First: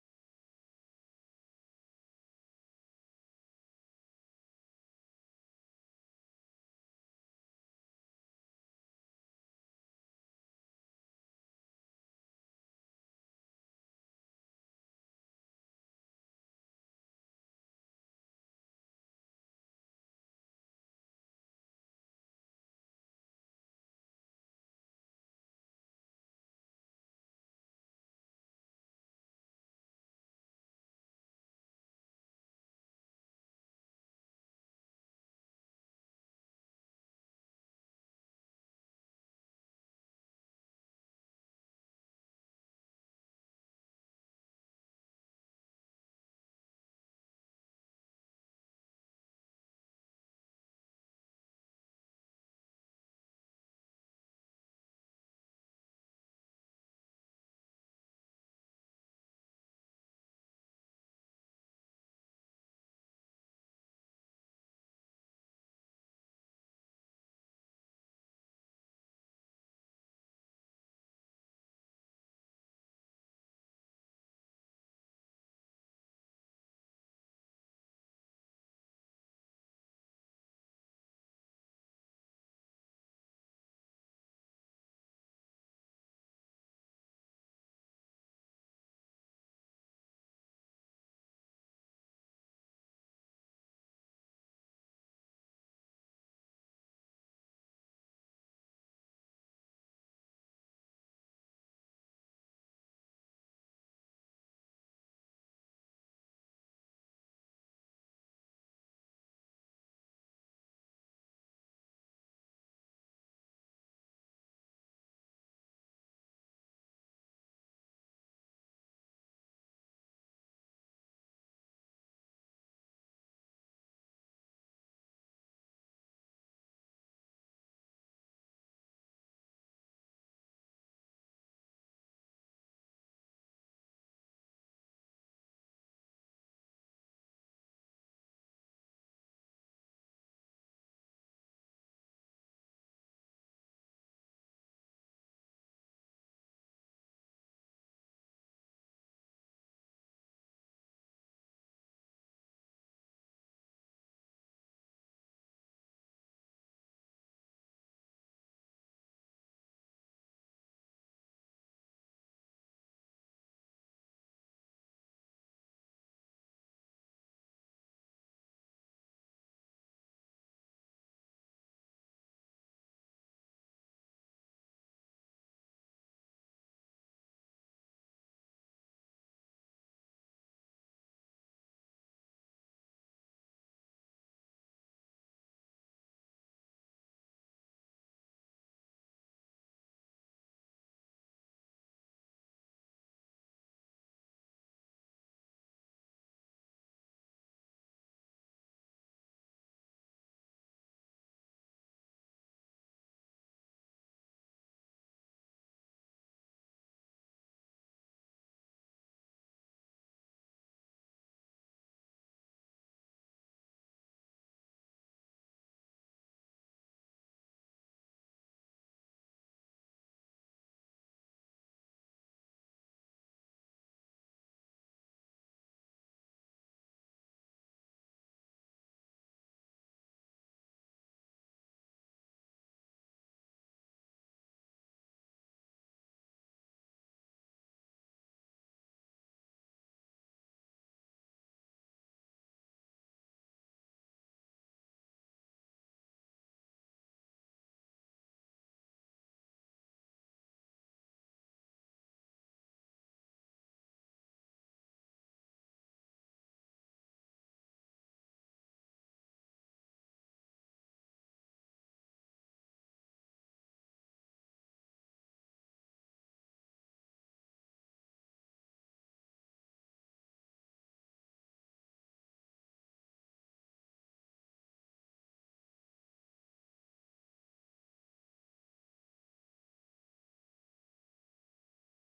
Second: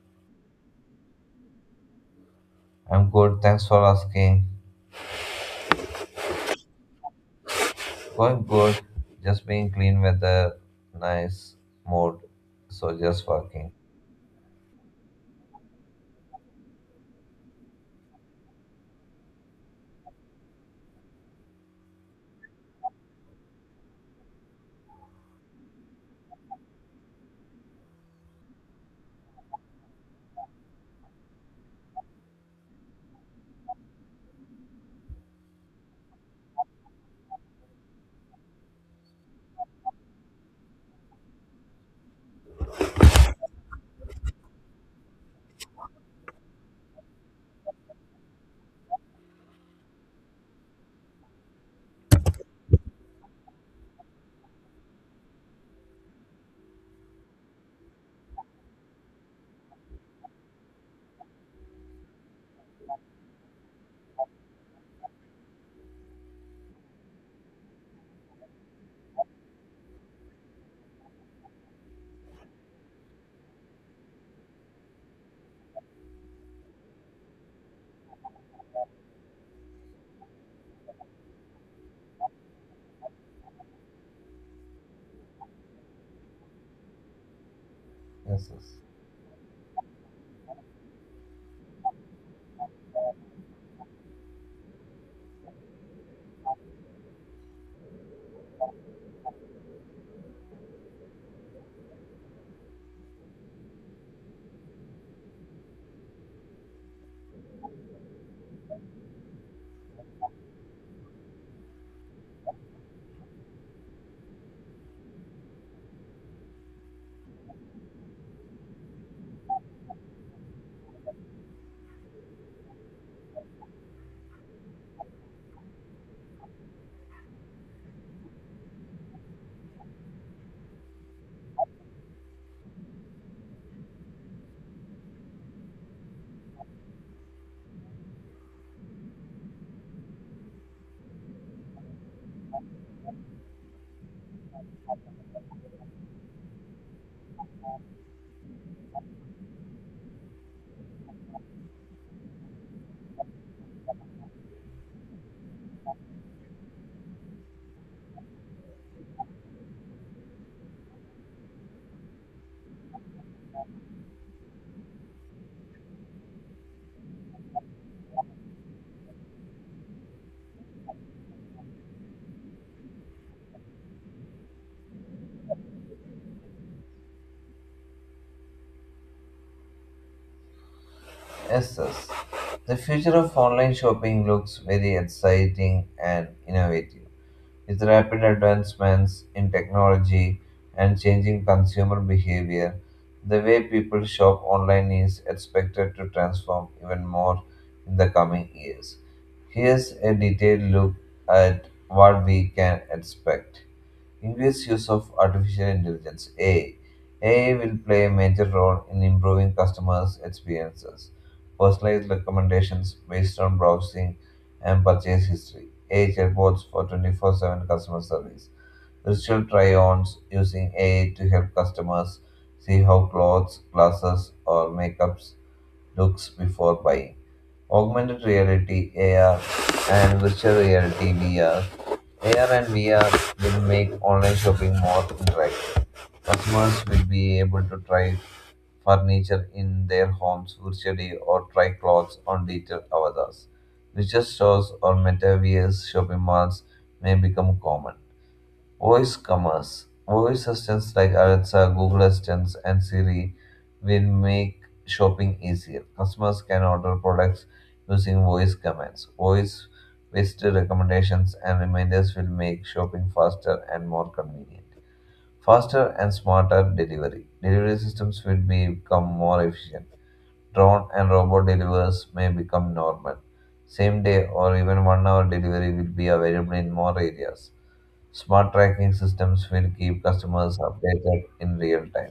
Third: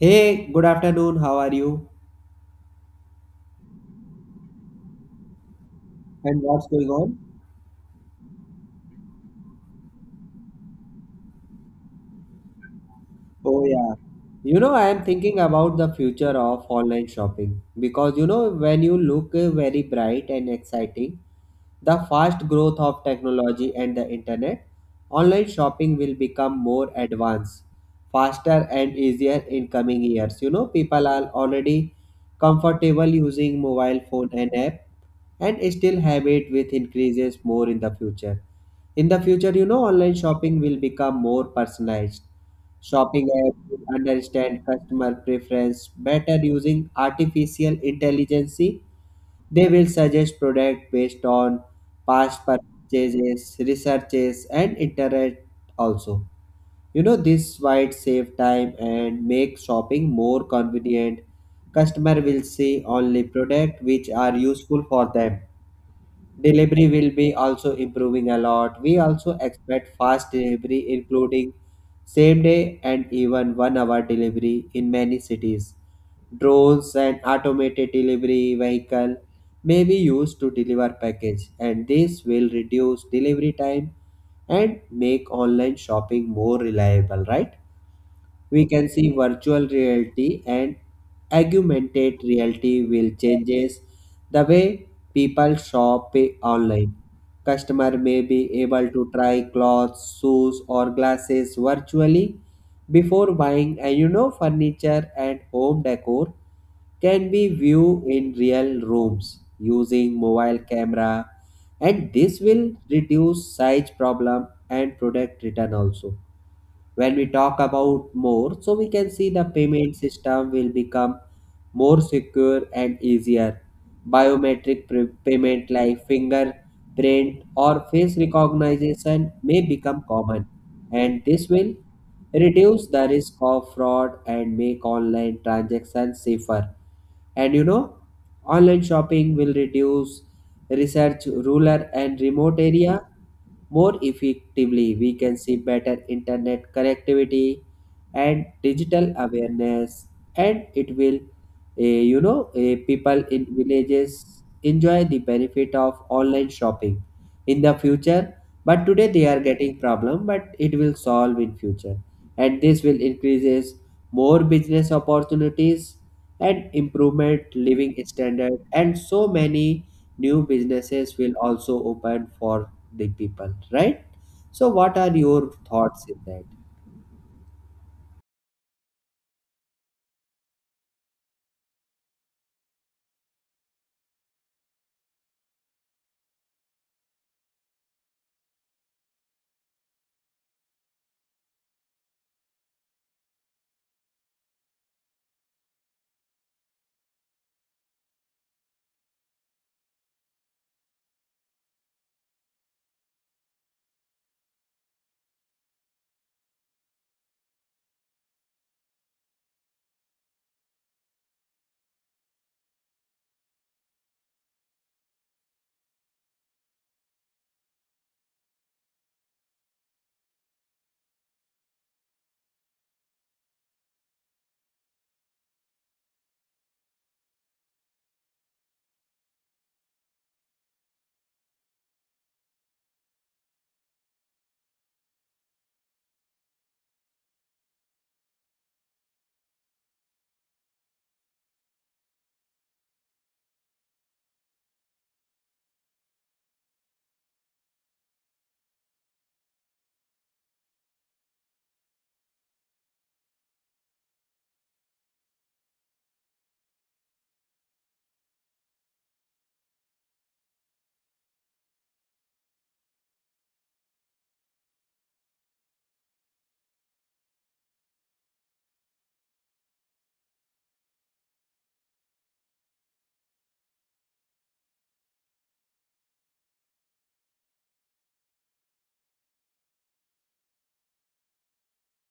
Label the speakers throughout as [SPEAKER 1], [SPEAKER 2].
[SPEAKER 1] Hey, good afternoon. How are you?
[SPEAKER 2] I'm good. Thanks for asking.
[SPEAKER 1] And what's going on?
[SPEAKER 2] Going good. Just being clean weather, nice mood. So just
[SPEAKER 1] Oh,
[SPEAKER 2] working.
[SPEAKER 1] yeah. I am thinking about the future of online shopping because when you look very bright and exciting, the fast growth of technology and the internet, online shopping will become more advanced, faster and easier in coming years. You know, people are already comfortable using mobile phone and app, and still have it with increases more in the future. In the future, online shopping will become more personalized. Shopping app will understand customer preference better using artificial intelligence. They will suggest product based on past purchases, researches, and internet also. You know, this might save time and make shopping more convenient. Customer will see only product which are useful for them. Delivery will be also improving a lot. We also expect fast delivery including same day and even 1 hour delivery in many cities. Drones and automated delivery vehicle may be used to deliver package, and this will reduce delivery time and make online shopping more reliable, right?
[SPEAKER 2] Yes, yes.
[SPEAKER 1] We can see virtual reality and augmented reality will changes the way people shop online. Customer may be able to try clothes, shoes or glasses virtually before buying, and furniture and home decor can be viewed in real rooms using mobile camera, and this will reduce size problem and product return also. When we talk about more, so we can see the payment system will become more secure and easier. Biometric payment like fingerprint or face recognition may become common, and this will reduce the risk of fraud and make online transactions safer. And online shopping will reduce research rural and remote area more effectively. We can see better internet connectivity and digital awareness, and it will, people in villages enjoy the benefit of online shopping in the future, but today they are getting problem but it will solve in future, and this will increases more business opportunities and improvement living standard, and so many new businesses will also open for the people, right? So what are your thoughts in that?
[SPEAKER 2] Yes, yes. The future of online shopping looks very exciting and innovative. With rapid advancements in technology and changing consumer behavior, the way people shop online is expected to transform even more in the coming years. Here's a detailed look at what we can expect. Increased use of artificial intelligence (AI). AI will play a major role in improving customers' experiences, personalized recommendations based on browsing and purchase history, AI chatbots for 24/7 customer service, virtual try-ons using AI to help customers see how clothes, glasses, or makeups looks before buying. Augmented reality (AR) and virtual reality (VR). AR and VR will make online shopping more interactive. Customers will be able to try furniture in their homes virtually or try clothes on digital avatars. Virtual stores or metaverse shopping malls may become common. Voice commerce. Voice assistants like Alexa, Google Assistants, and Siri will make shopping easier. Customers can order products using voice commands. Voice based recommendations and reminders will make shopping faster and more convenient. Faster and smarter delivery. Delivery systems will become more efficient. Drone and robot delivers may become normal. Same day or even 1 hour delivery will be available in more areas. Smart tracking systems will keep customers updated in real time.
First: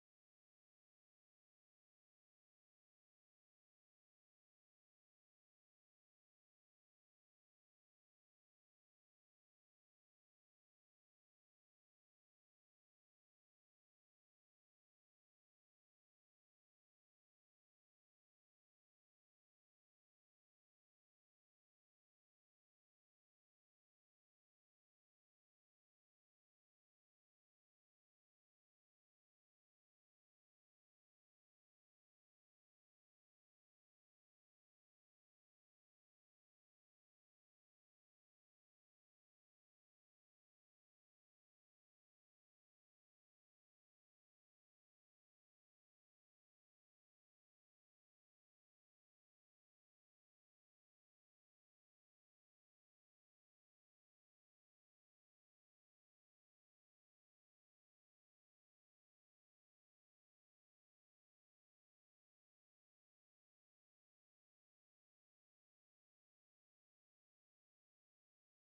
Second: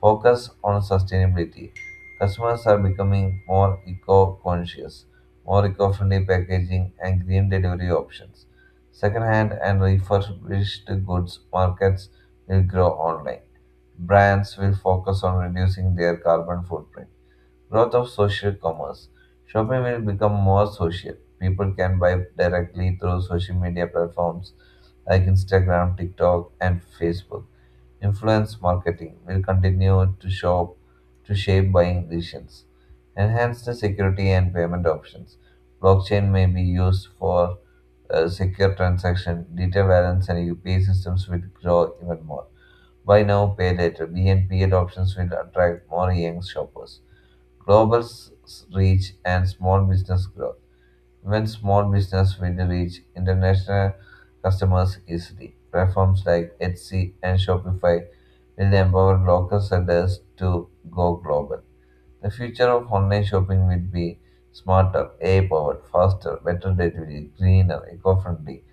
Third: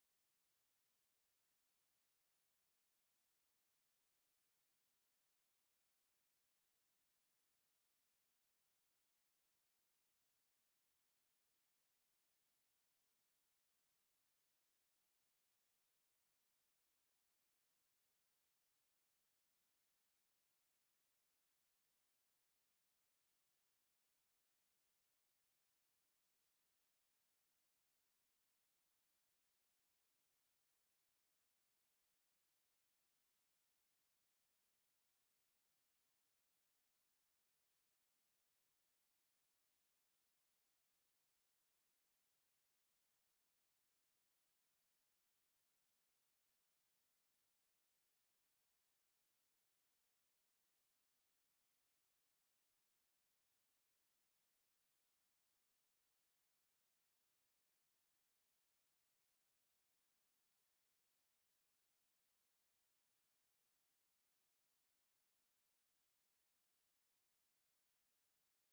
[SPEAKER 2] Focus on sustainability. Customers are becoming more eco conscious, more eco friendly packaging, and green delivery options. Secondhand and refurbished goods markets will grow online. Brands will focus on reducing their carbon footprint. Growth of social commerce. Shopping will become more social. People can buy directly through social media platforms like Instagram, TikTok, and Facebook. Influence marketing will continue to shop to shape buying decisions. Enhance the security and payment options. Blockchain may be used for secure transaction, data balance, and UPI systems will grow even more. Buy now, pay later. BNP options will attract more young shoppers. Global s- Reach and small business growth. When small business will reach international customers easily, platforms like Etsy and Shopify will empower local sellers to go global. The future of online shopping will be smarter, AI powered, faster, better delivery, greener, eco friendly,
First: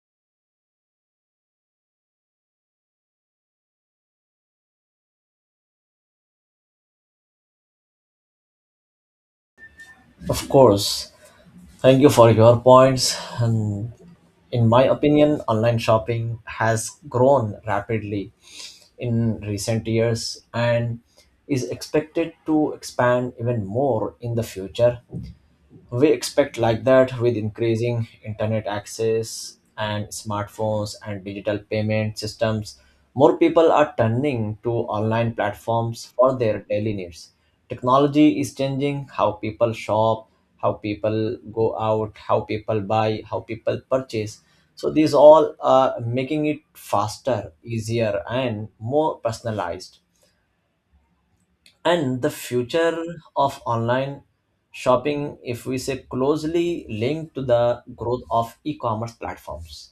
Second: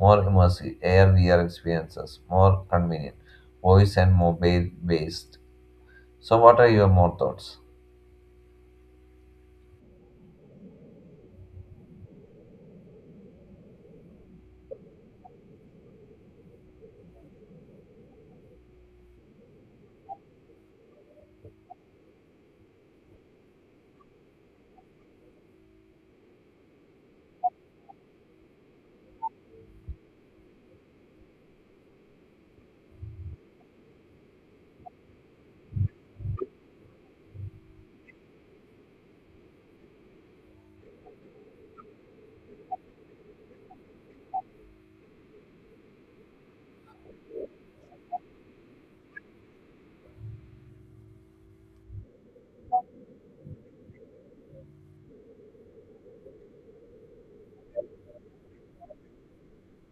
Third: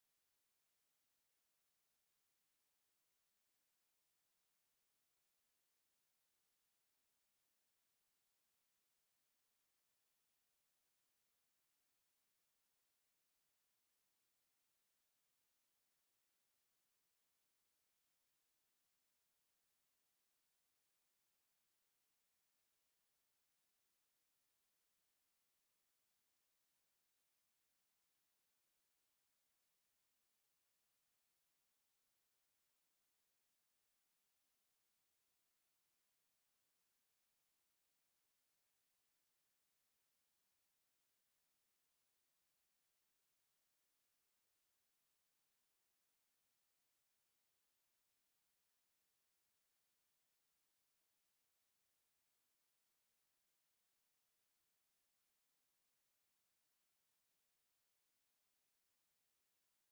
[SPEAKER 2] more immersive, AR VR experiences, more convenient, voice and mobile based. So, what are your more thoughts?
[SPEAKER 3] Of course. Thank you for your points. And in my opinion, online shopping has grown rapidly in recent years and is expected to expand even more in the future. We expect like that, with increasing internet access and smartphones and digital payment systems, more people are turning to online platforms for their daily needs. Technology is changing how people shop, how people go out, how people buy, how people purchase. So these all are making it faster, easier, and more personalized. And the future of online shopping, if we say, closely linked to the growth of e commerce platforms.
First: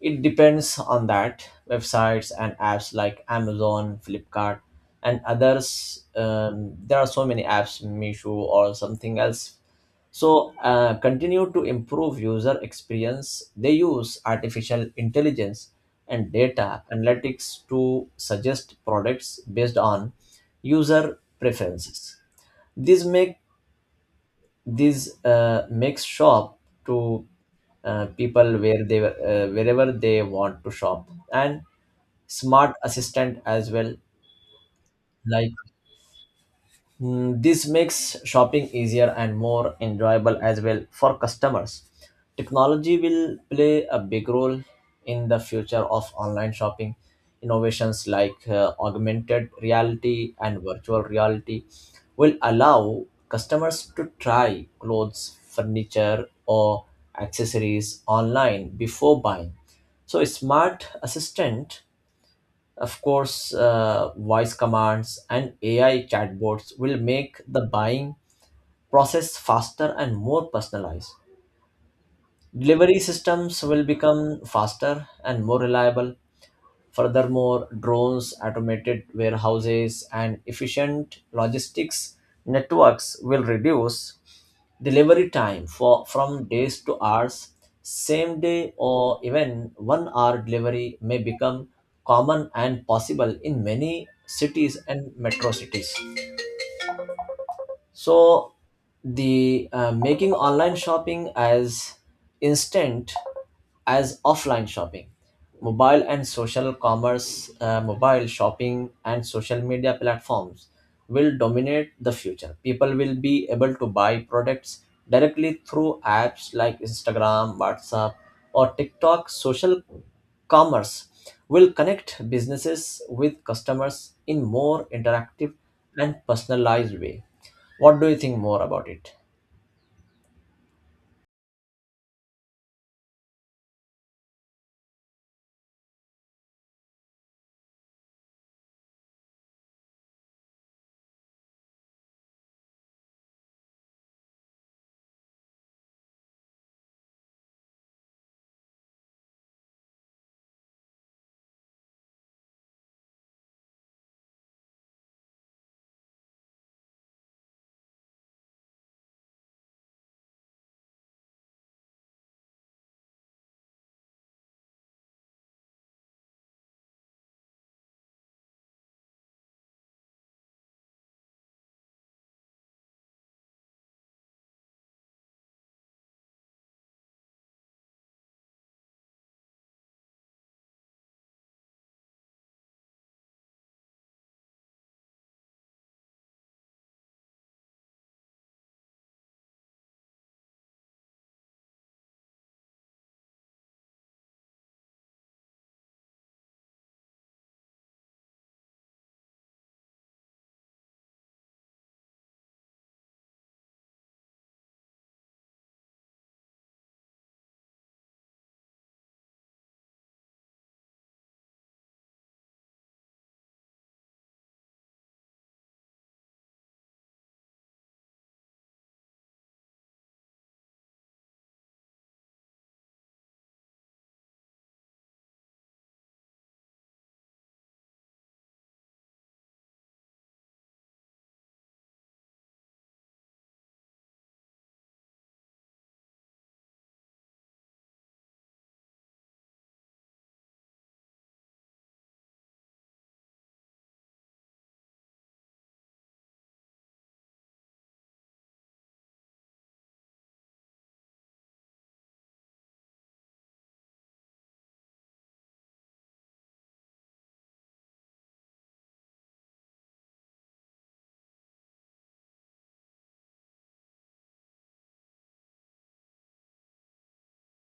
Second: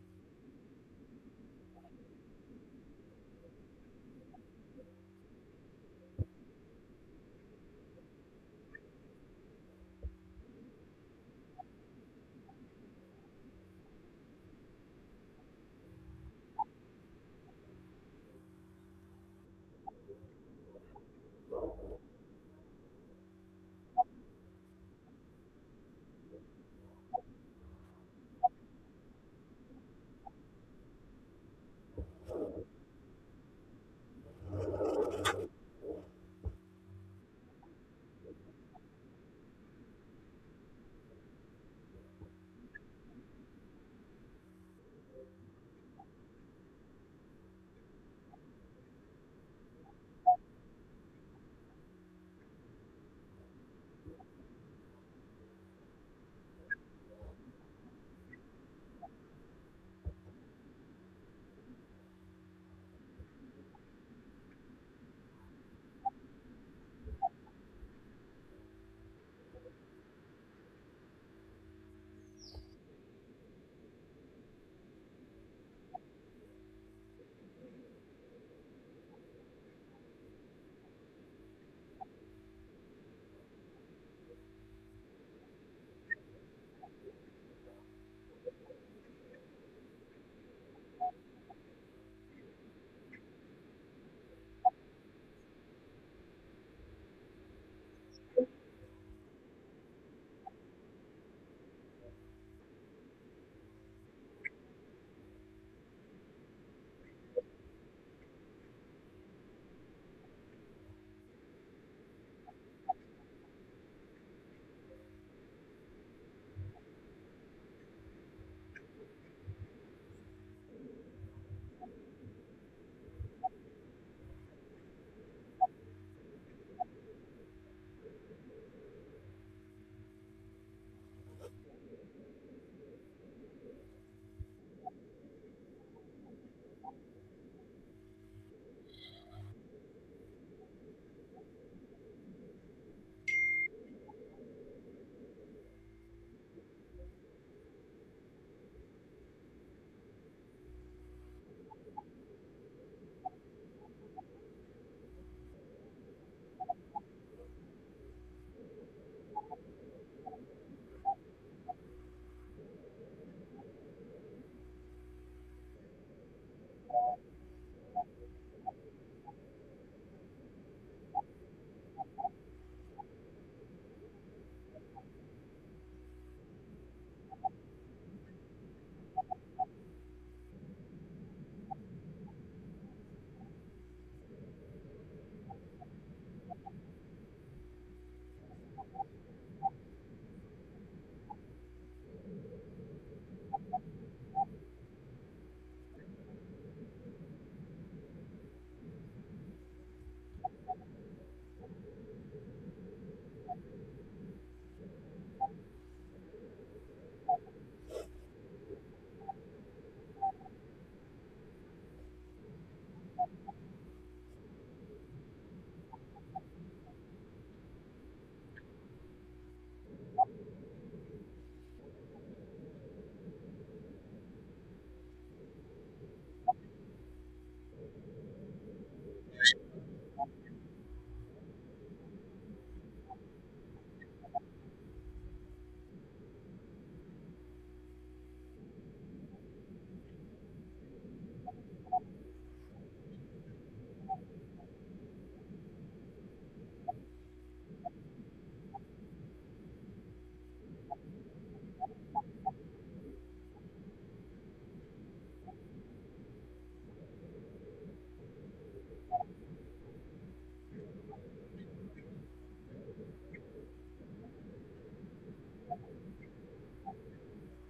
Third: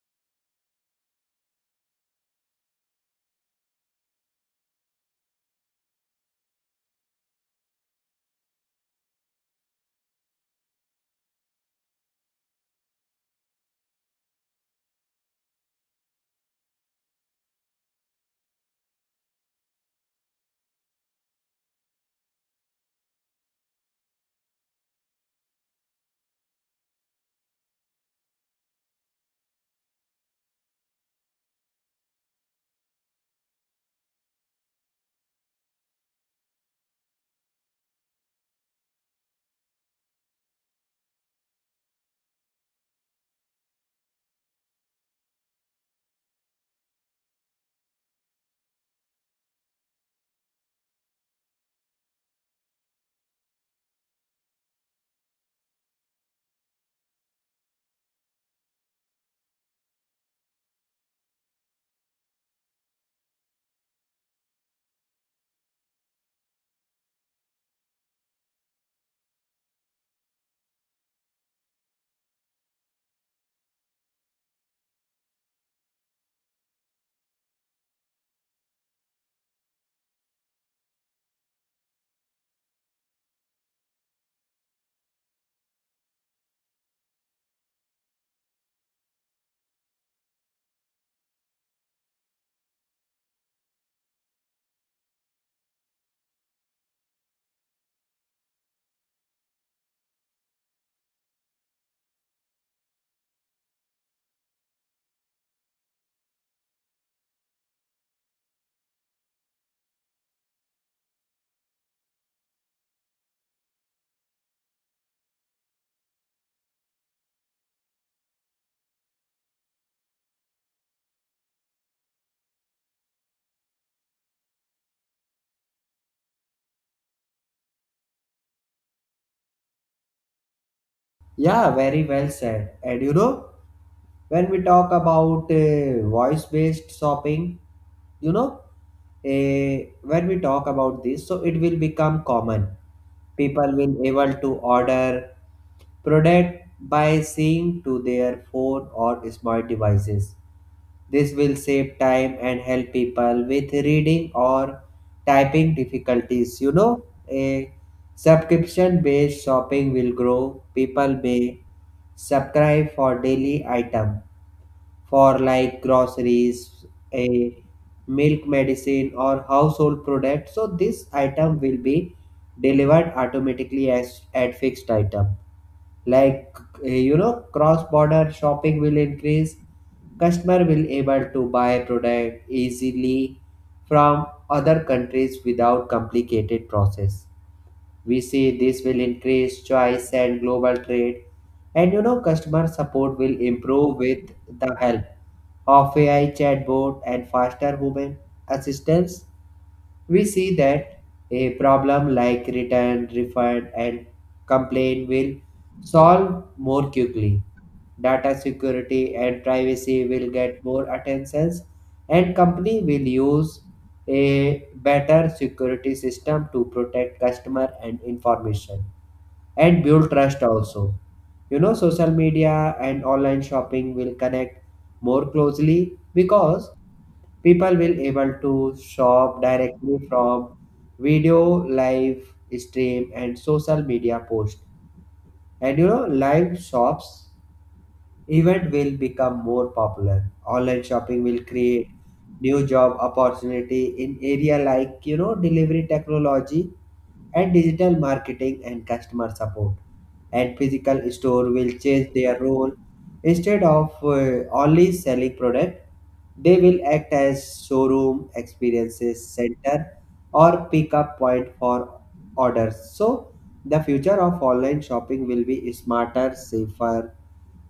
[SPEAKER 3] It depends on that. Websites and apps like Amazon, Flipkart, and others. There are so many apps, Meesho or something else. So continue to improve user experience. They use artificial intelligence and data analytics to suggest products based on user preferences. These make this makes shop to people where they wherever they want to shop, and smart assistant as well, like this makes shopping easier and more enjoyable as well for customers. Technology will play a big role in the future of online shopping. Innovations like augmented reality and virtual reality will allow customers to try clothes, furniture, or accessories online before buying. So a smart assistant, of course, voice commands and AI chatbots will make the buying process faster and more personalized. Delivery systems will become faster and more reliable. Furthermore, drones, automated warehouses, and efficient logistics networks will reduce delivery time for from days to hours. Same day or even 1 hour delivery may become common and possible in many cities and metro cities. So the making online shopping as instant as offline shopping. Mobile and social commerce, mobile shopping and social media platforms will dominate the future. People will be able to buy products directly through apps like Instagram, WhatsApp, or TikTok. Social commerce will connect businesses with customers in more interactive and personalized way. What do you think more about it?
[SPEAKER 1] Yeah, very well said. And when we talk about voice based shopping, you know uh, when we talk about this, so it will become common. People will able to order product by seeing to their phone or smart devices. This will save time and help people with reading or typing difficulties, a subscription based shopping will grow. People may subscribe for daily item for like groceries, a milk medicine or household product. So this item will be delivered automatically as at fixed item. Like, cross-border shopping will increase. Customer will able to buy product easily from other countries without complicated process. We see this will increase choice and global trade. And customer support will improve with the help of AI chatbot and faster human assistance. We see that a problem like return, refund, and complaint will solve more quickly. Data security and privacy will get more attention, and company will use a better security system to protect customer and information and build trust also. You know, social media and online shopping will connect more closely because people will able to shop directly from video live stream and social media post, and live shops event will become more popular. Online shopping will create new job opportunity in area like, delivery technology and digital marketing and customer support. And physical store will change their role. Instead of only selling product, they will act as showroom experiences center or pickup point for orders. So the future of online shopping will be smarter, safer,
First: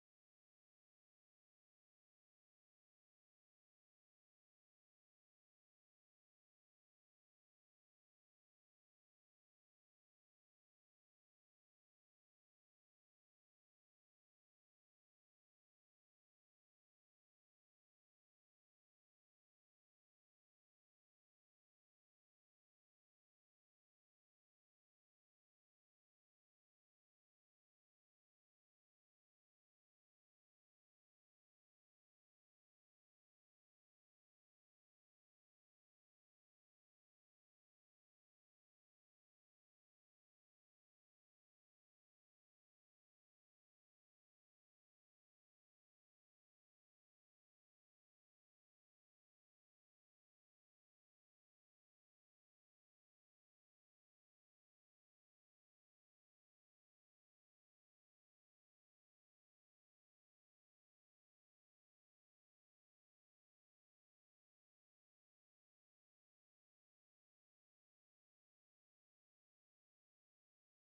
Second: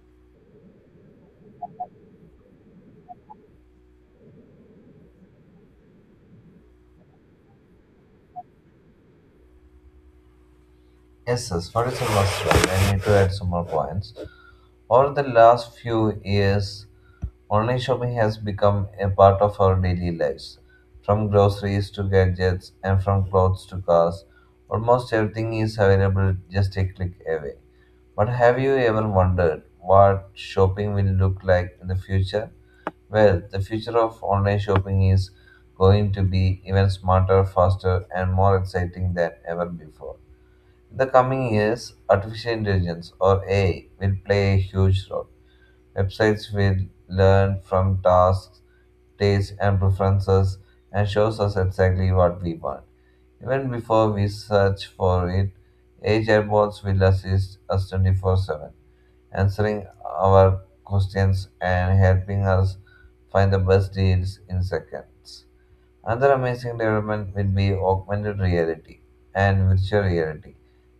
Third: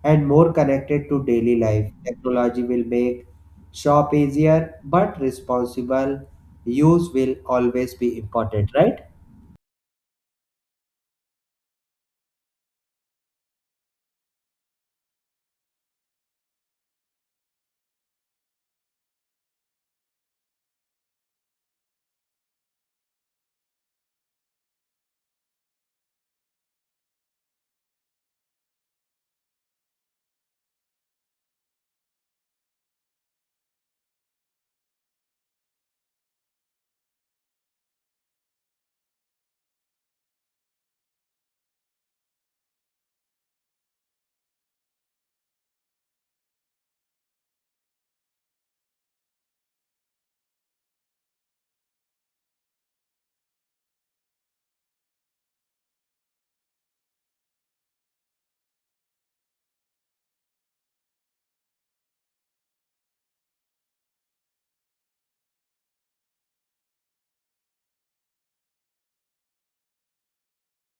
[SPEAKER 1] and more connected to daily life. Technology will make shop easier, but responsible use will always be important, right?
[SPEAKER 2] Yes, yes, Madison was right. I need to add some more points. Over the last few years, online shopping has become a part of our daily lives. From groceries to gadgets and from clothes to cars, almost everything is available just a click away. But have you ever wondered what shopping will look like in the future? Well, the future of online shopping is going to be even smarter, faster, and more exciting than ever before. In the coming years, artificial intelligence or AI will play a huge role. Websites will learn from tasks, tastes, and preferences and shows us exactly what we want. Even before we search for it, AI chatbots will assist us 24/7, answering our questions and helping us find the best deals in seconds. Another amazing development will be augmented reality and virtual reality.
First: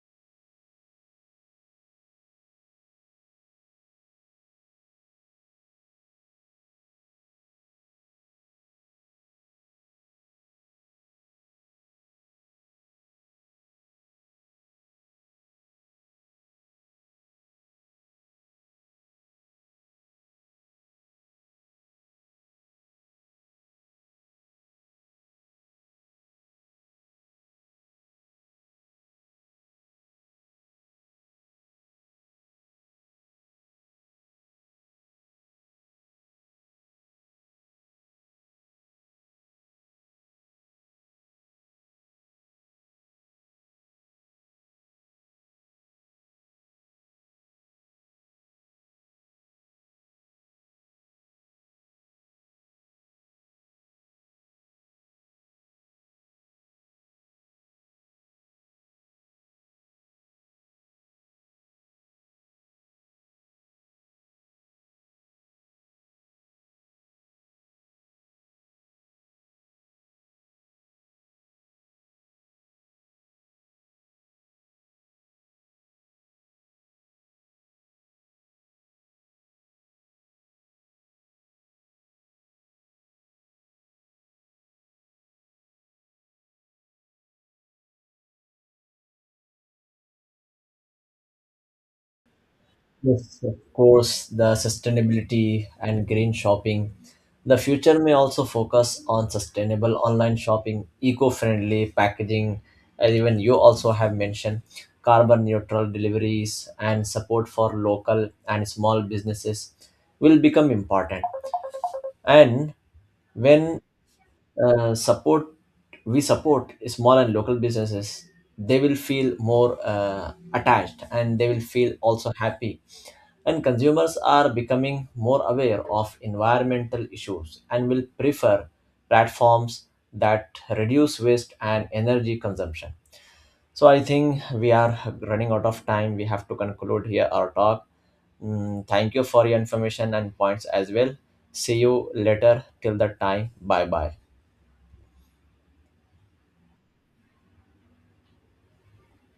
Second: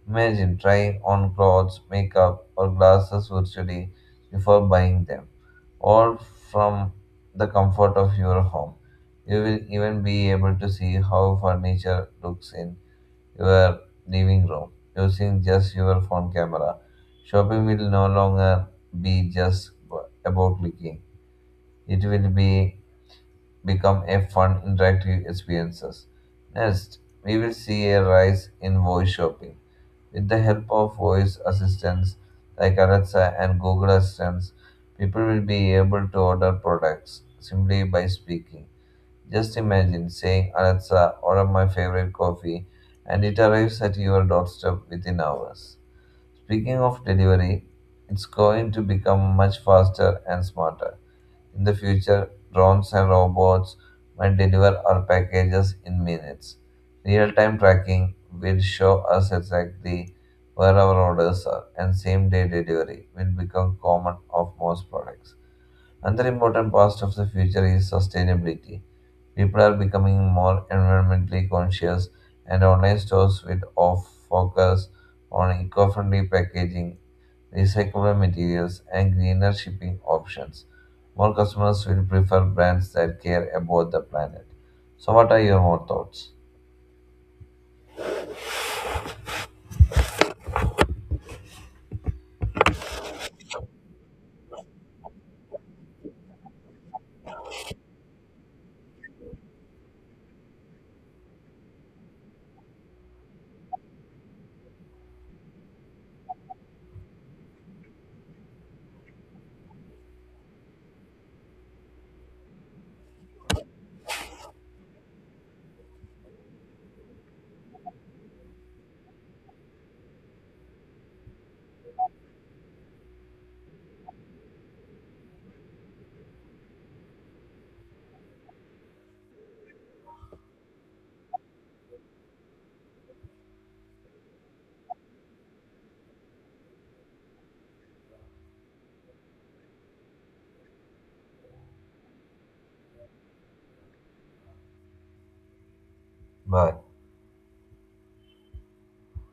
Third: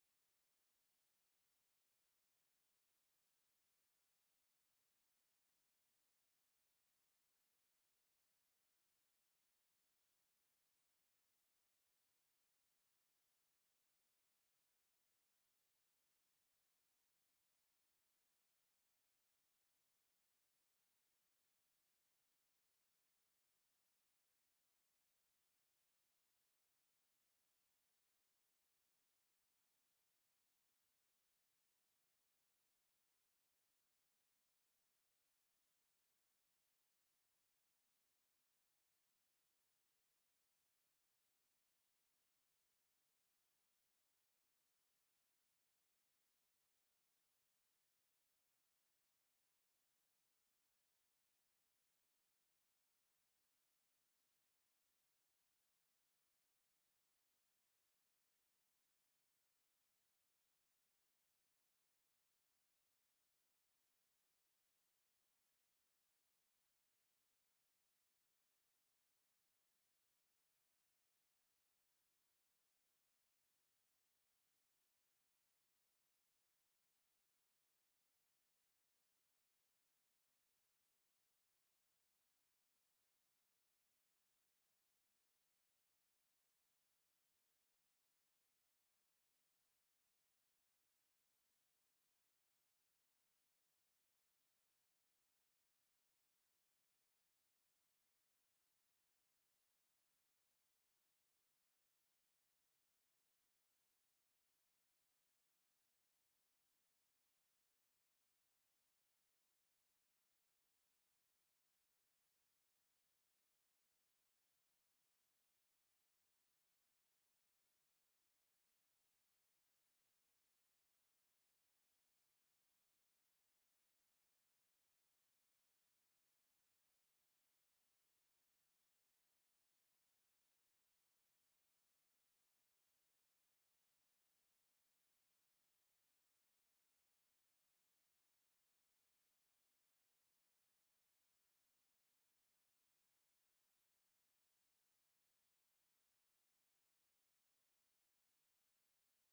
[SPEAKER 2] Imagine trying on clothes, makeup, or glasses virtually before buying them, all from the comfort of your home. You will even be able to see how furniture looks in your living room using just your phone camera. Shopping will no longer be just about clicking, it will be become a fun, interactive experiences. Next, we will see a rise in voice shopping. With the help of voice assistants like Alexa and Google Assistants, people will be able to order products simply by speaking. Just imagine saying, "Alexa, order my favorite coffee," and it arrives at your doorstep within hours. Speaking of delivery, it's going to become much faster and smarter. In the future, drones and robots might deliver our packages in minutes. Real time tracking will show us exactly where our orders are, and same day delivery will become common of most products. Another important part of the future is sustainability. People are becoming more environmentally conscious, and online stores will focus on eco friendly packaging, recyclable materials, and greener shipping options. More customers will prefer brands that care about the planet. So, what are your more thoughts?
[SPEAKER 3] Yes, of course, the sustainability and green shopping. The future may also focus on sustainable online shopping, eco friendly packaging, as even you also have mentioned, carbon neutral deliveries, and support for local and small businesses will become important. And when support we support small and local businesses, they will feel more attached, and they will feel also happy. And consumers are becoming more aware of environmental issues and will prefer platforms that reduce waste and energy consumption. So I think we are running out of time. We have to conclude here our talk. Thank you for your information and points as well. See you later. Till that time, bye bye.
[SPEAKER 2] Bye.